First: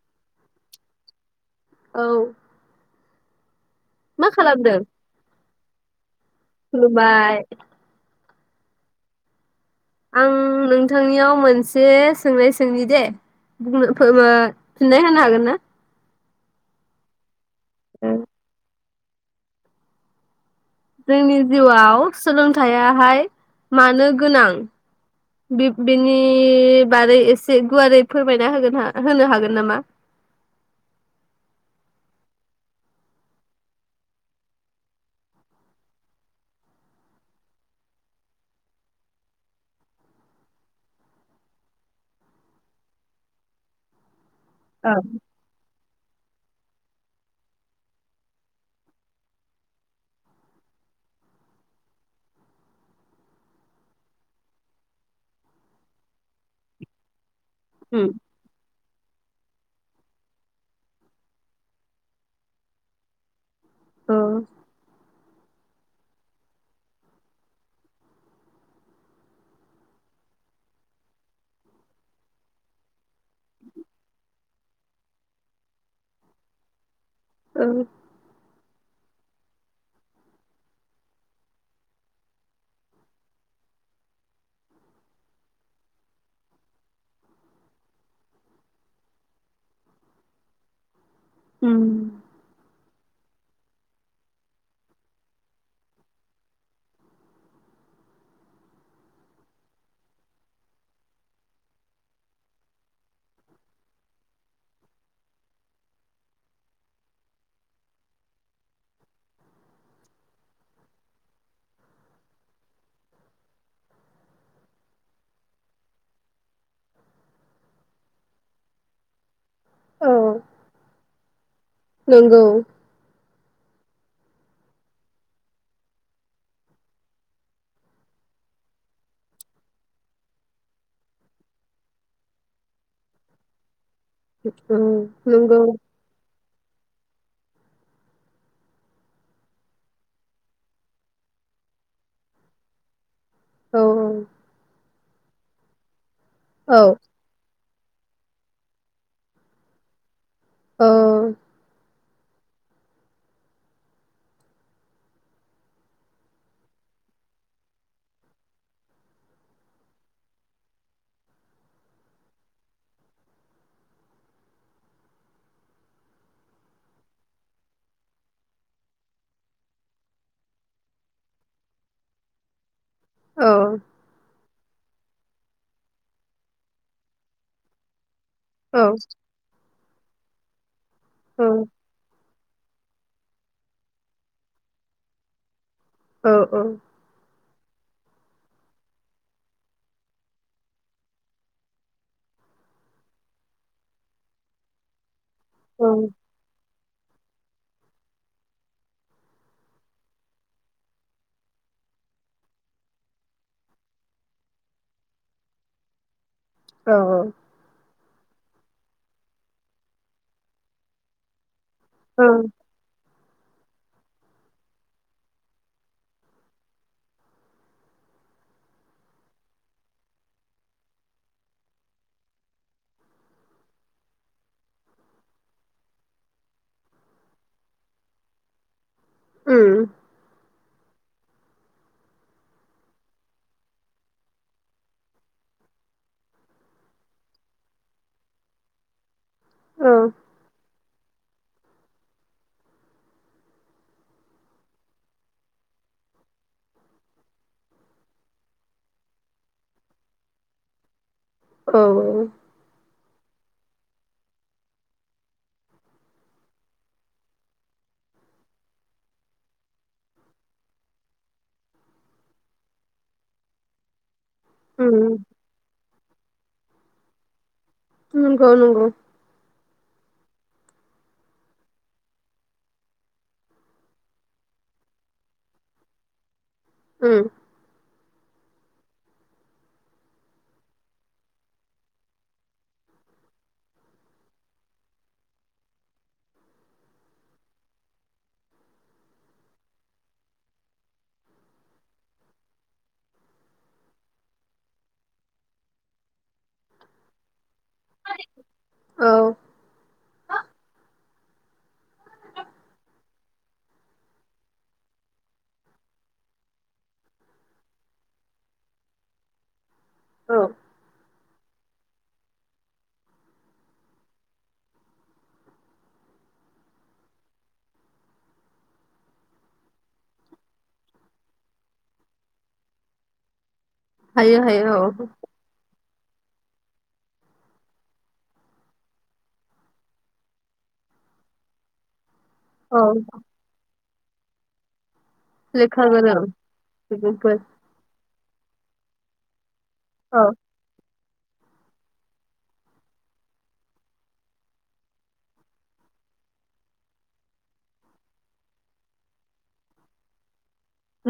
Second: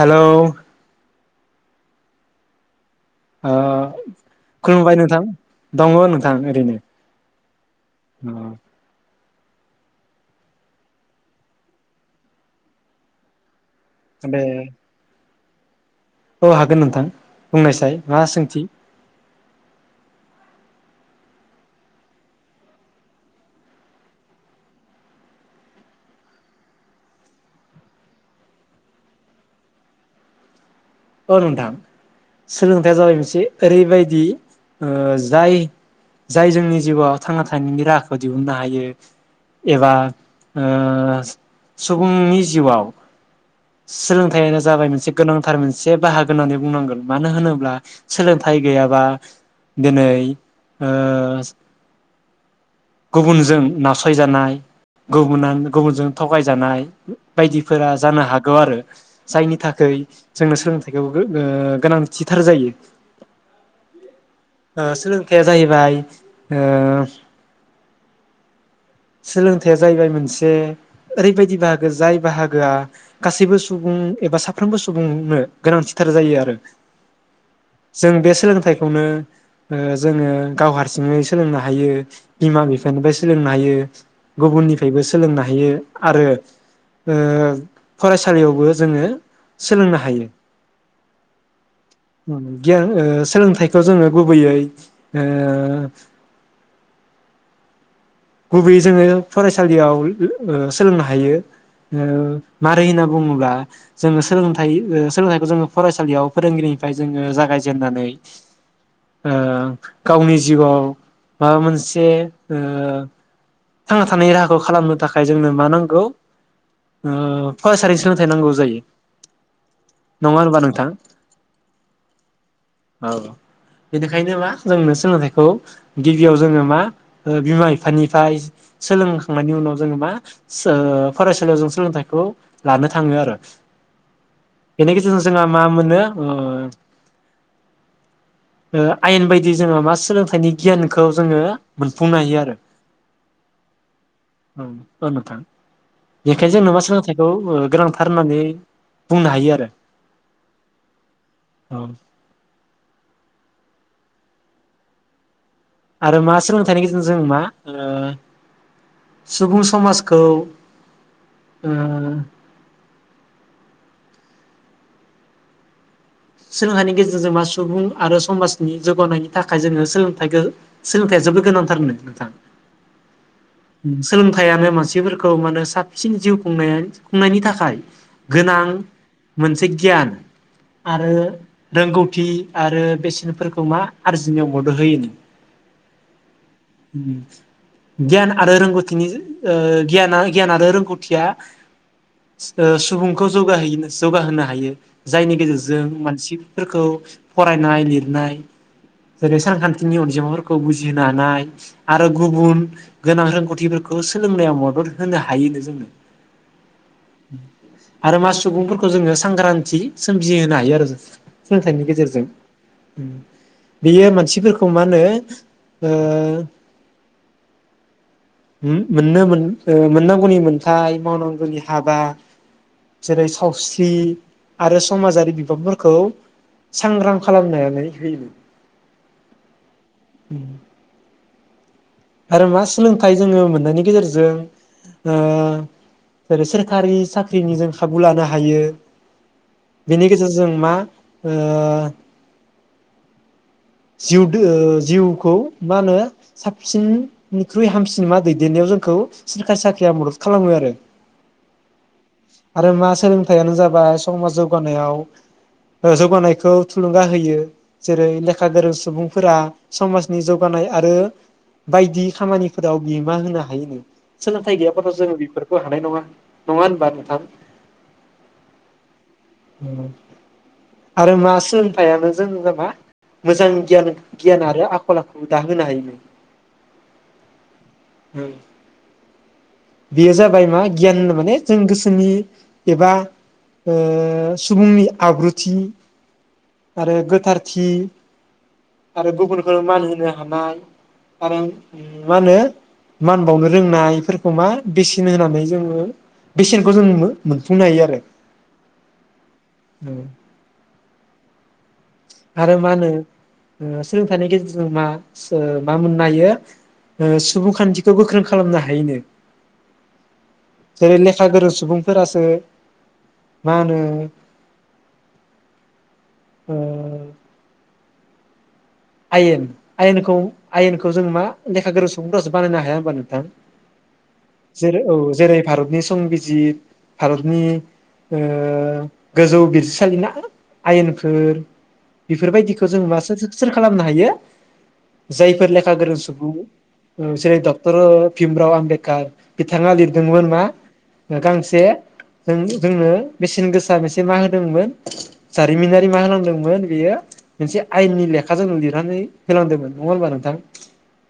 Hello औ अ मा खालामदों खुलुमबाय नोंथां दंङ नों खुलुमबाय अ आं नोंथांनियाव मोनसे सोंनाय सोंनि दे। बुंनो फोमो बे फिननाय होनो हागोन ना? औ हागोन नोंथां। बुंनायसाय मा सोंथि? जोंनि जिउआव सोलोंथायाइयाहाय मानो गोनां बिब बिनि बारै एसे गुवारै फोरमायना होगोन होनो हागोन नामा? औ नोंथां सोलोंथाइया जाबाय मोनसे ओरैबायदि ओ जाय जाय जोंनि जिउआव थांना थानायनि राहाखौ दिहुननो हायो एबा ओ सुबुंनि जिउआव सोलों थाय आनो जाबाय अ मोनसे गोनांथार मोन से बाहागो होननानै बुंनांगोन मानो होनोब्ला सोलोंथाइ गैयाबा दिनै ओ गुबुनजों नासयजानाय गुबुनान गुबुनजों थगायजानाय बायदिफोरा जानो हागौ आरो। जायनि थाखै जोंनो सोलोंथाइखौ गो ओ गोनांथिथार जायो। औ ओ सोलोंथाया जाहै बाय ओ सोलोंथाया जाहैबाय मोनसे ओरैबादि बाहागो जाय बाहागोया गासैबो सुबुं एबा साफ्रामबो सु सुबुंनो गोनांथिथार जायो आरो। औ जों बे सोलोंथाइ खौनो जोङो गाव हारसिङै सोलोंनो हायो बिमा बिफानिफ्राय सोलोंनो हायो गुबुननिफ्रायबो सोलोंनो हायो आरो फरायसालियावबो जोङो सोलोंनो हायो। उम गियान सोलोंथाइखौ जोङो गुबैयै गुबैयै जोङो फरायसालियाव सोलोंनो हायो मारै होनना बुङोब्ला जोङो सोलोंथाइ सोलोंथाइखौ जोङो फरायसालियाव फोरोंगिरिनिफ्राय जोङो जागायजेेननानै गावनि जिउआव माबा मोनसे थांना थानाय राहाखौ खालामनो थाखाय जोंनो मा नांगौ फरायसालिनि सोलोंथाइ नांगौ जायो। औ नङा होनबा नोंथां नंगौ औ बेनिखायनो मा जोंनो सोलोंथाइखौ गिबियाव जोङो मा बिमा बिफानिफ्राय सोलोंखांनायनि उनाव जोङो मा फरायसालियाव जों सोलोंथाइखौ लानो थाङो आरो। उम बेनि गेजेरजों जोंहा नंगौ मा मोनो आयेन बायदि जोङो मा सोलोंथाइनि गियानखौ जोङो मोनफुंनो हायो आरो। औ औ औ नोंथां। बेेखाय जोंनो औ मा सोलोंथाइखौ ओ गोनांथार होननानै बुंनो हायो आरो। औ। [inaudible] आरो मा सोलोंथाइनि गेजेरजों जों मा ओ सुबुं समाजखौ ओ सोलोंथाइनि गेजेरजों मा सुबुं आरो समाजनि जौगानायनि थाखाय जोङो सोलोंथायखौ सोलोंथाया जोबोद गोनांथारनो नोंथां। औ सोलोंथाइआनो मानसि [unintelligible] मानो साबसिन जिउ खुंनाया- खुंनायनि थाखाय। गोनां औ मोनसे गियान। आरो औ रोंगौथि। आरो बेसेनफोरखौ मा आरजिनायाव मदद होयो नो। औ औ। गियाना। आरो रोंगौथिनि ओ गियाना गियान आरो रोंगौथिया ओ सुबुंखौ जौगा जौगाहोनो हायो। जायनि गेजेरजों मानसिफोरखौ फरायनाय लिरनाय जेरै सानखान्थिनि अनजिमाफोरखौ बुजि होनो हानाय आरो गुबुन गोनां रोंगौथिफोरखौ सोलोंनायाव मदद होनो हायो नो जोंनो। औ [inaudible] आरो मा सुबुंफोरखौ जोङो सांग्रांथि सोमजिहोनो हायो आरो जों। सोलोंथाइनि गेजेरजों। औ औ बेयो मानसिफोरखौ मा होनो ओ [unintelligible] मोननो मोन ओ मोननांगौनि मोनथाय मावनांगौनि हाबा जेरै सावस्रि आरो समाजारि बिबांफोरखौ सांग्रां खालामनानै होयो। उम। आरो मा सोलोंथाइ जोङो मोननायनि गेजेरजों ओ सोरखारि साख्रिनि जों खाबु लानो हायो। औ बेनि गेजेरजों मा ओ। जिउ जिउखौ मा होनो साबसिननिख्रुइ हामसिन मा दैदेननायाव जोंखौ सोरखारा साख्रिया मदद खालामो आरो। औ आरो मा सोलों थाइयानो जाबाय समाज जौगानायाव जौगानायखौ थुलुंगा होयो। जेरैे लेखा गोरों सुबुंफोरा समाजनि जौगानाय आरो बायदि खामानिफोराव बिहोमा होनो हायो। सोलोंथाइ गैयाबाथ जोङो उम बेफोरखौ हानाय नङा। नङा होमबा नोंथां? नंगौ नंगौ। आरो मा सोलोंथाइयानो जों [unintelligible] मोजां गियान गियान आरो आखल आखु दाहोनो हायोनो। उम औ बेयो जाबाय मा गियान होनो माने जों गोसोनि एबा ओ सुबुंनि आब्रुथि आरो गोथारथि आरो गुबुनखौनो मान होनो हानाय आरो मा होनो मान बावनो रोंनायफोर खौमा बेसेन होनानै जोङो बेसेनखौ जों मो-मोनफुंनो हायो आरो औ उम आरो मा होनो ओ सोलोंथाइनि गेजेरजों मा सो मा मोननो हायो ओ सुबुंखान्थिखौ गोख्रों खालामनो हायनो औ जेरै लेखा गोरों सु सुबुंफोरासो मा होनो ओ आयेन आयेनखौ आयेनखौ जों मा लेखा गोरों सुबंफोरासो बानायनो हाया होनबा नोंथां? हायो हायो जेरै औ जेरै भारतनि संबिजिर भारतनि ओ गोजौ बिजिरसालि ना आयेनखो बेफोरबायदिखौ औ जों [unintelligible] खालामनो हायो जायफोर लेखा गोरों सुबुं सुबुंफोर जेरै डक्टर भिमराव [unintelligible] बिथाङा औ लिरदोंमोन मा गांसे जों-जोंनो मेसेन गोसा मोनसे मा होदोंमोन जारिमिनारि मा होनांदोंमोन बेयो मोनसे आयेननि लेखा खा जोंनो लिरनानै होलांदोंमोन नङा होमबा नोंथां?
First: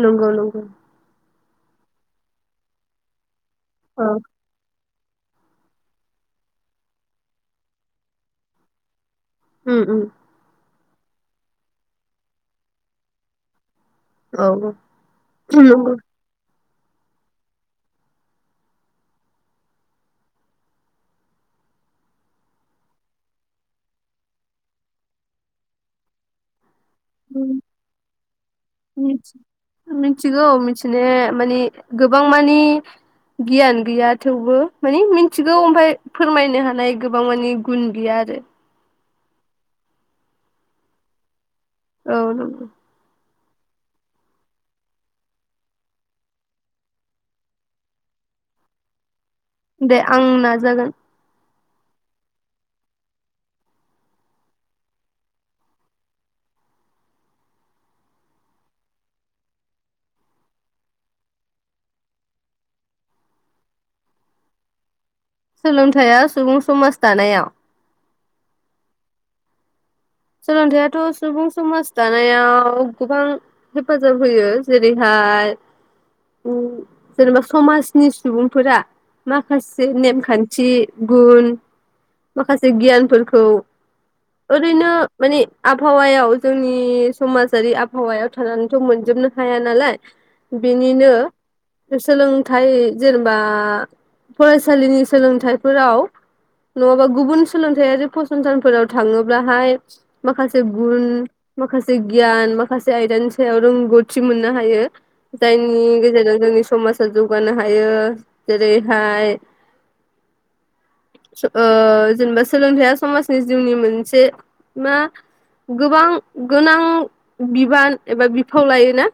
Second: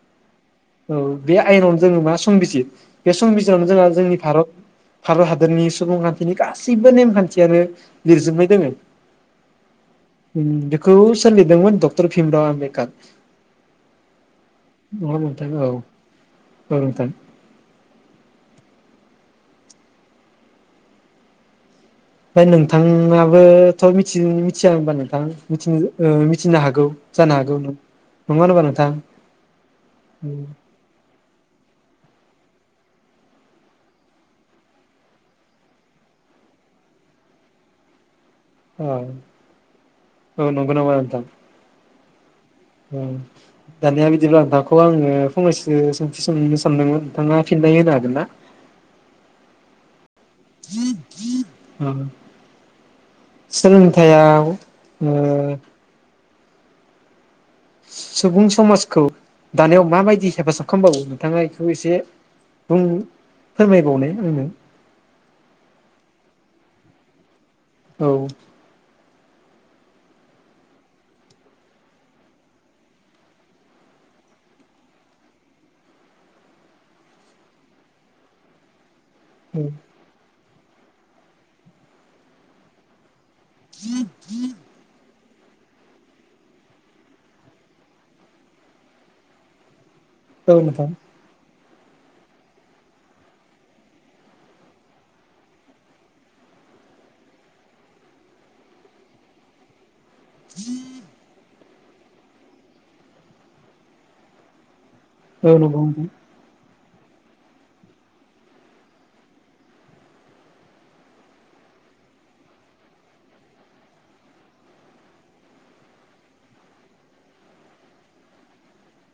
नंगौ नंगौ औ बे आयेनावनो जोङो मा संबिजित बे संबिजित जों जोंहा औ जोंनि भारत भारत हादरनि सुबुंखान्थिनि गासैबो नेमखान्थियानो लिरजोबनाय दोङ। उम उम खौ सोलिदोंमोन दग- थर भिमराव आमबेदकार। औ औ औ [unintelligible] औ नोथां फ्राय नोंथाङाबोथ मिथिन मिथिया होमबा नोंथां मिथिनो ओ मिथिनो हागौ। जानो उम हागौ नों नङा होनबा नोंथां मिनथ्स मिथिगौ मिथिनाया माने गोबां गो मानि गियान गैया थेवबो मानि मिथिगौ ओमफाय फोरमायनो हानाय गोबां मानि गुन गैया आरो ओ औ नंगौ नामा नोंथां औ औ दानिया बिदिब्ला नोंथांखौ आङो फंनैसो सोंथि सोंनो सानदोंमोन नोंथाङा फिननाय होनो हागोन ना? दे आं नाजागोन उम सोलोंथाययाव उम सुबुं समाजखौ दानायाव माबायदि हेफाजाब खालामबावो नोंथाङा ऐखौ एसे बुं फोरमायबावनाय आंनो। सोलोंथाया सुबुं समाज दानायाव औ। सोलोंथायाइथ सुबुं समाज दानायाव गोबां हेफाजाब होयो जेरैहाय उम जेनेबा समाजनि सुबुंफोरा। माखासे औ नेम खान सि गुन माखासे गियान फोरख खौ ओरैनो। मानि आबहावायाव जोंनि समाजारि आबहावायाव थानानैथ मोनजोबनो हाया नालाय। औ नोंथां बिनिनो सोलोंथाइ जेनेबा फरायसालिनि सोलोंथाइफोराव नङाबा गुबुन सोलोंथायाइआरि फसंथानफोराव थाङोब्लाहाय। माखासे गुुन माखासे गियान माखासे आयदानि सायाव रोंगौथि मोननो हायो। औ नंगौ जायनि नोंथां गेजेरजों जोंनि समाज जौगानो हायो जेरैहाय सो ओ जेनेबा सोलोंथाइया समाजनि जिउनि मोनसे मा गोबां गोनां बिबान एबा बिफाव लायो ना।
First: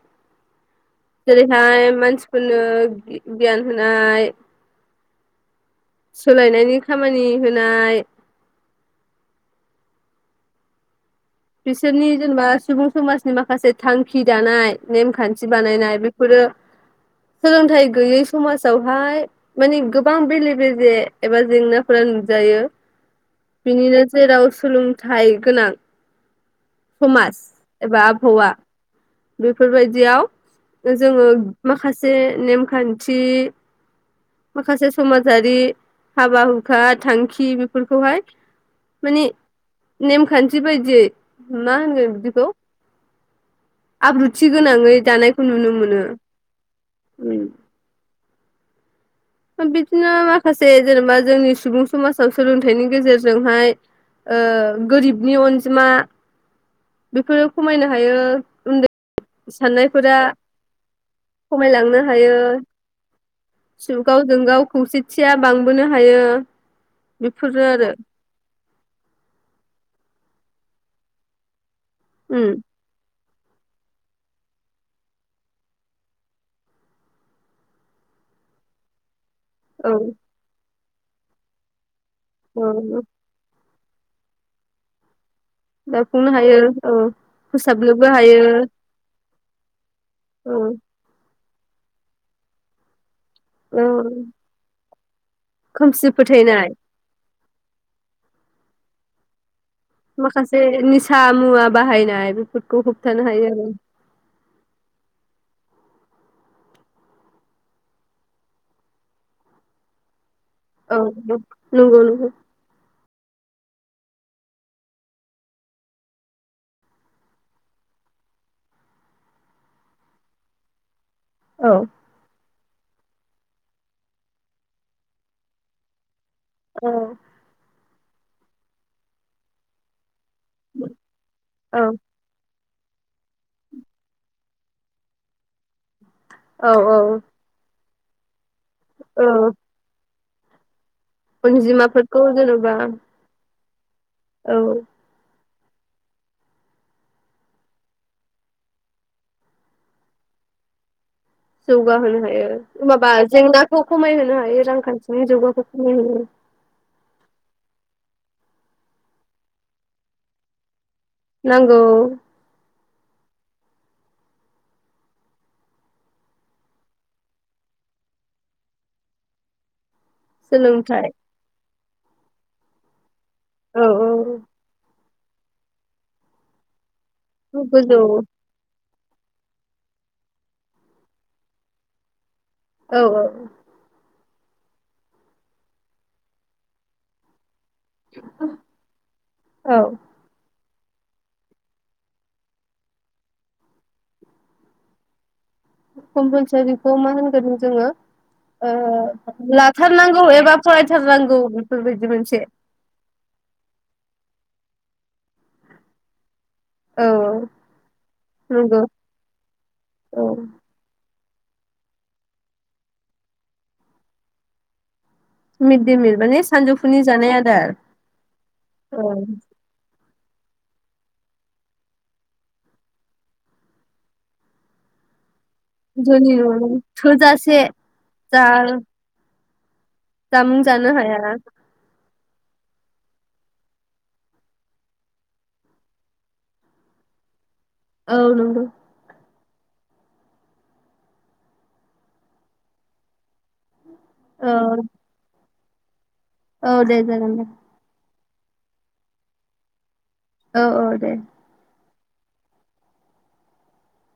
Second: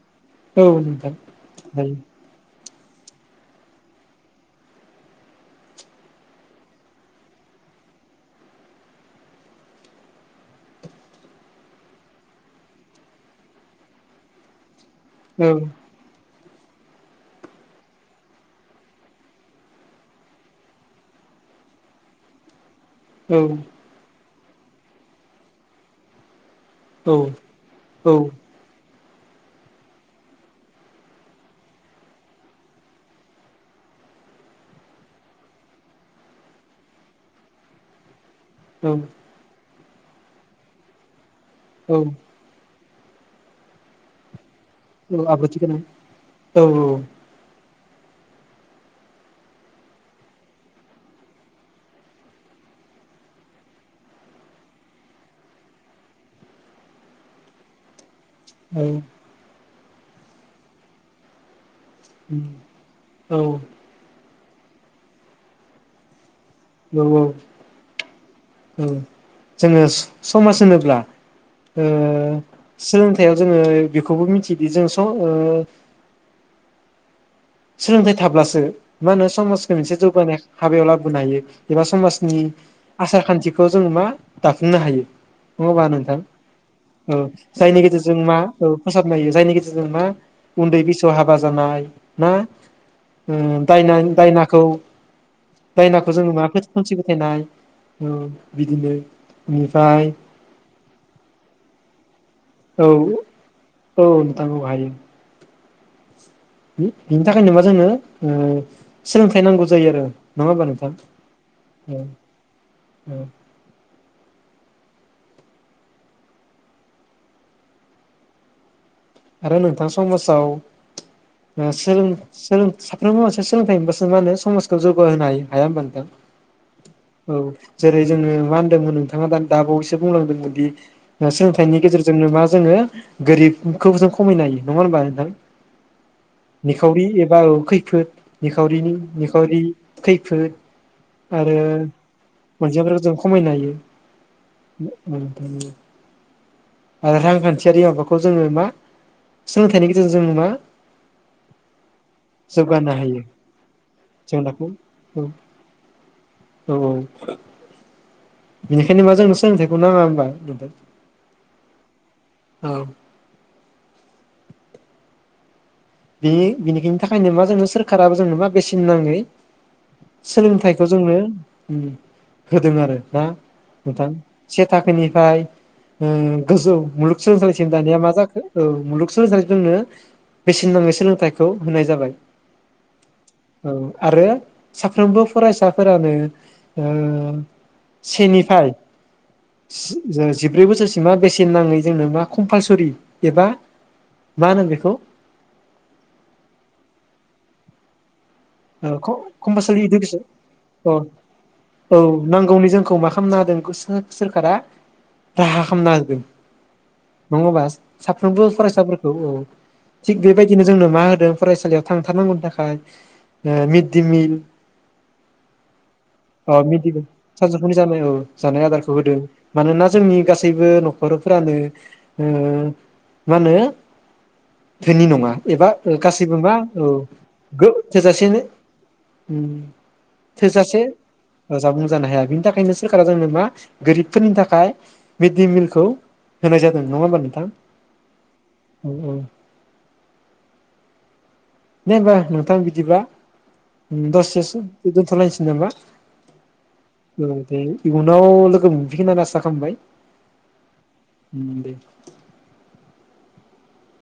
औ नोंथां जेरै हाय मानसिफोरनो बि गियान होनाय। सोलायनायनि खामानि होनाय। बिसोरनि जेनेबा सुबुं समाजनि माखासे थांखि दानाय। नेम खान्थि हायो बानायनाय बेफोरो सोलोंथाइ गैयै समाजावहाय माने गोबां बेले बेजे एबा जेंनाफोरा नुजायो। औ बिनिनो जेराव थुलुंथाइ गोनां। औ थमास एबा औ आबहावा। बेफोरबायदियाव जोङो माखासे नेमखान्थि माखासे समाजारि हाबा हुखा थांखि बेफोरखौहाय औ माने नेमखान्थि बायदियै मा औ होनगोन बिदिखौ? आब्रुद थि गोनाङै औ दानायखौ आब्रुथि नुनो गोनां मोनो। औ बिदिनो माखासे जेनेबा जोंनि सुबुं समाजाव सोलोंथाइनि गेजेरजोंहाय ओ गोरिबनि अनजिमा बेफोरो खमायनो हायो। औ थानायफोरा खमायलांनो हायो। औ गावजों गाव खौसेथिया बांबोनो हायो। बेफोरनो आरो [unintelligible] जोङो समाज होनोब्ला उम [unintelligible] थायाव जोङो बेखौबो मिथिदि जों स ओ सोलोंथाइ थाब्लासो मा होनो समाजखौ औ मोनसे जौगानाय हाबायाव लाबोनो हायो एबा समाज उ औ आसार खान्थि बेखौ जों मा दाफुंनो हायो नङा होम्बा नोंथां दाफुंनो हायो औ जायनि फोसाबनोबो गेजेरजों मा हायो औ फोसाबनो हायो जायनि गेजेरजों मा औ उन्दै बैसोआव हाबा बा जानाय ना उ औ दायना-दायनाखौ खोमसि दायनाखौ जोङो [unintelligible] फोथायनाय खोमसि फोथायनाय औ बिदिनो बेनिफ्राय माखासे निसा मुवा बाहायनाय बेफोरखौ औ होबथानो हायो आरो औ नोंथां औ हायो बि-बिनि थाखायनो मा जोंङो ओ सोलोंथाइ नांगौ जायो आरो। नङा होमबा नोंथां औ औ नंगौ नंगौ। [inaudible] आरो नोंथां समाजाव ओ औ सोलों सोलों साफ्रोमबो मानसिया सोलोंथाइ मोनबासो माहोनो समाजखौ जौगाहोनो हायो हाया होनबा नोंथां? औ औ। जेरै जोङो मा होन्दोंमोन नोंथाङा दा दाबावैसो बुंलांदों। दि ओ सोलोंथाइनि औ गेजेरजोंनो मा जोङो गोरिब। खौबो जों खमायनो हायो नङा होमबा नोंथां? औ निखावरि एबा औ खैफोद। नि खावरिनि औ निखावरि खै फोद आरो अनजिमाफोरखौ जेन'बा अनजिमाफोरखौ जों खमायनो हायो। औ [inaudible] आरो रांखान्थियारि माबाखौ जोङो मा सोलोंथाइनि गेजेरजों जोङो मा जौगाहोनो हायो औ जौगानो माबा हायो जेंनाखौ खमायहोनो जों हायो नाखौ औ रांखान्थिनि जौगाखौ खमायहो औ बेनिखायनो मा जोंनो सोलोंथाइखौ नाङा होनबा नथां नांगौ औ बेनि बेनिखिनि थाखायनो मा जोंनो सोरखाराबो जोंनो मा बेसेन नाङै सोलोंथाइखौ सोलोंथाइ जोंनो उम होदों आरो ना औ नोंथां से थाखोनि फ्राय ओं गोजौ मुलग औ सोलोंसालिसिम दानिया गोजौ मा जाखो औ मुलुग [unintelligible] बेसेन नाङै सोलोंथाइखौ होनाय जाबाय औ आरो साफ्रोमबो फरायसाफोरानो ओं सेनिफ्राय औ सि जिब ब्रै बोसोरसिमा बेसेन नाङै जोंनो मा कम्पालसरि एबा मा होनो बेखौ कम्पानसरिखौ मा होनगोन जोङो औ ओ कम्पालसरि इडुकेसन लाथारनांगौ एबा अ फरायथारनांगौ औ बेफोरबायदि मोनसे नांगौनि जोंखौ मा खालामना होदों सोरखारा राहा खालामना होदों औ नंगौबा साफ्रोमबो नंगौ फरायसाफोरखौ औ थिग औ बेबायदिनो जोंनो मा होदों फरायसालियाव थांथारनांगौनि थाखाय ओ मिददि मिल मिड दे मिल माने अ मिडडे सानजौफुनि मिल जानाय आदार सानजौफुनि जानाय औ जानाय आदारखौ औ होदों मानोना जोंनि गासैबो नखरफोरानो ओ मा होनो धोनि नङा एबा ओ जोंनि गासैबो बा औ थोजासे गो थोजासेनो जा उम जामुं थोजासे जानो हाया जामुं जानो हाया बिनि थाखायनो सोरखारा जोंनो मा गोरिबफोरनि थाखाय मिडडे मिलखौ होनाय जादों नङा होमबा नोंथां औ नंगौ औ औ दे होनोमबा नोंथां बिदिबा दसे सम औ दोनथलायसै नामा औ दे जागोन दे उनाव लोगो मोनफैखिनानै आसा खालामबाय औ औ दे। दे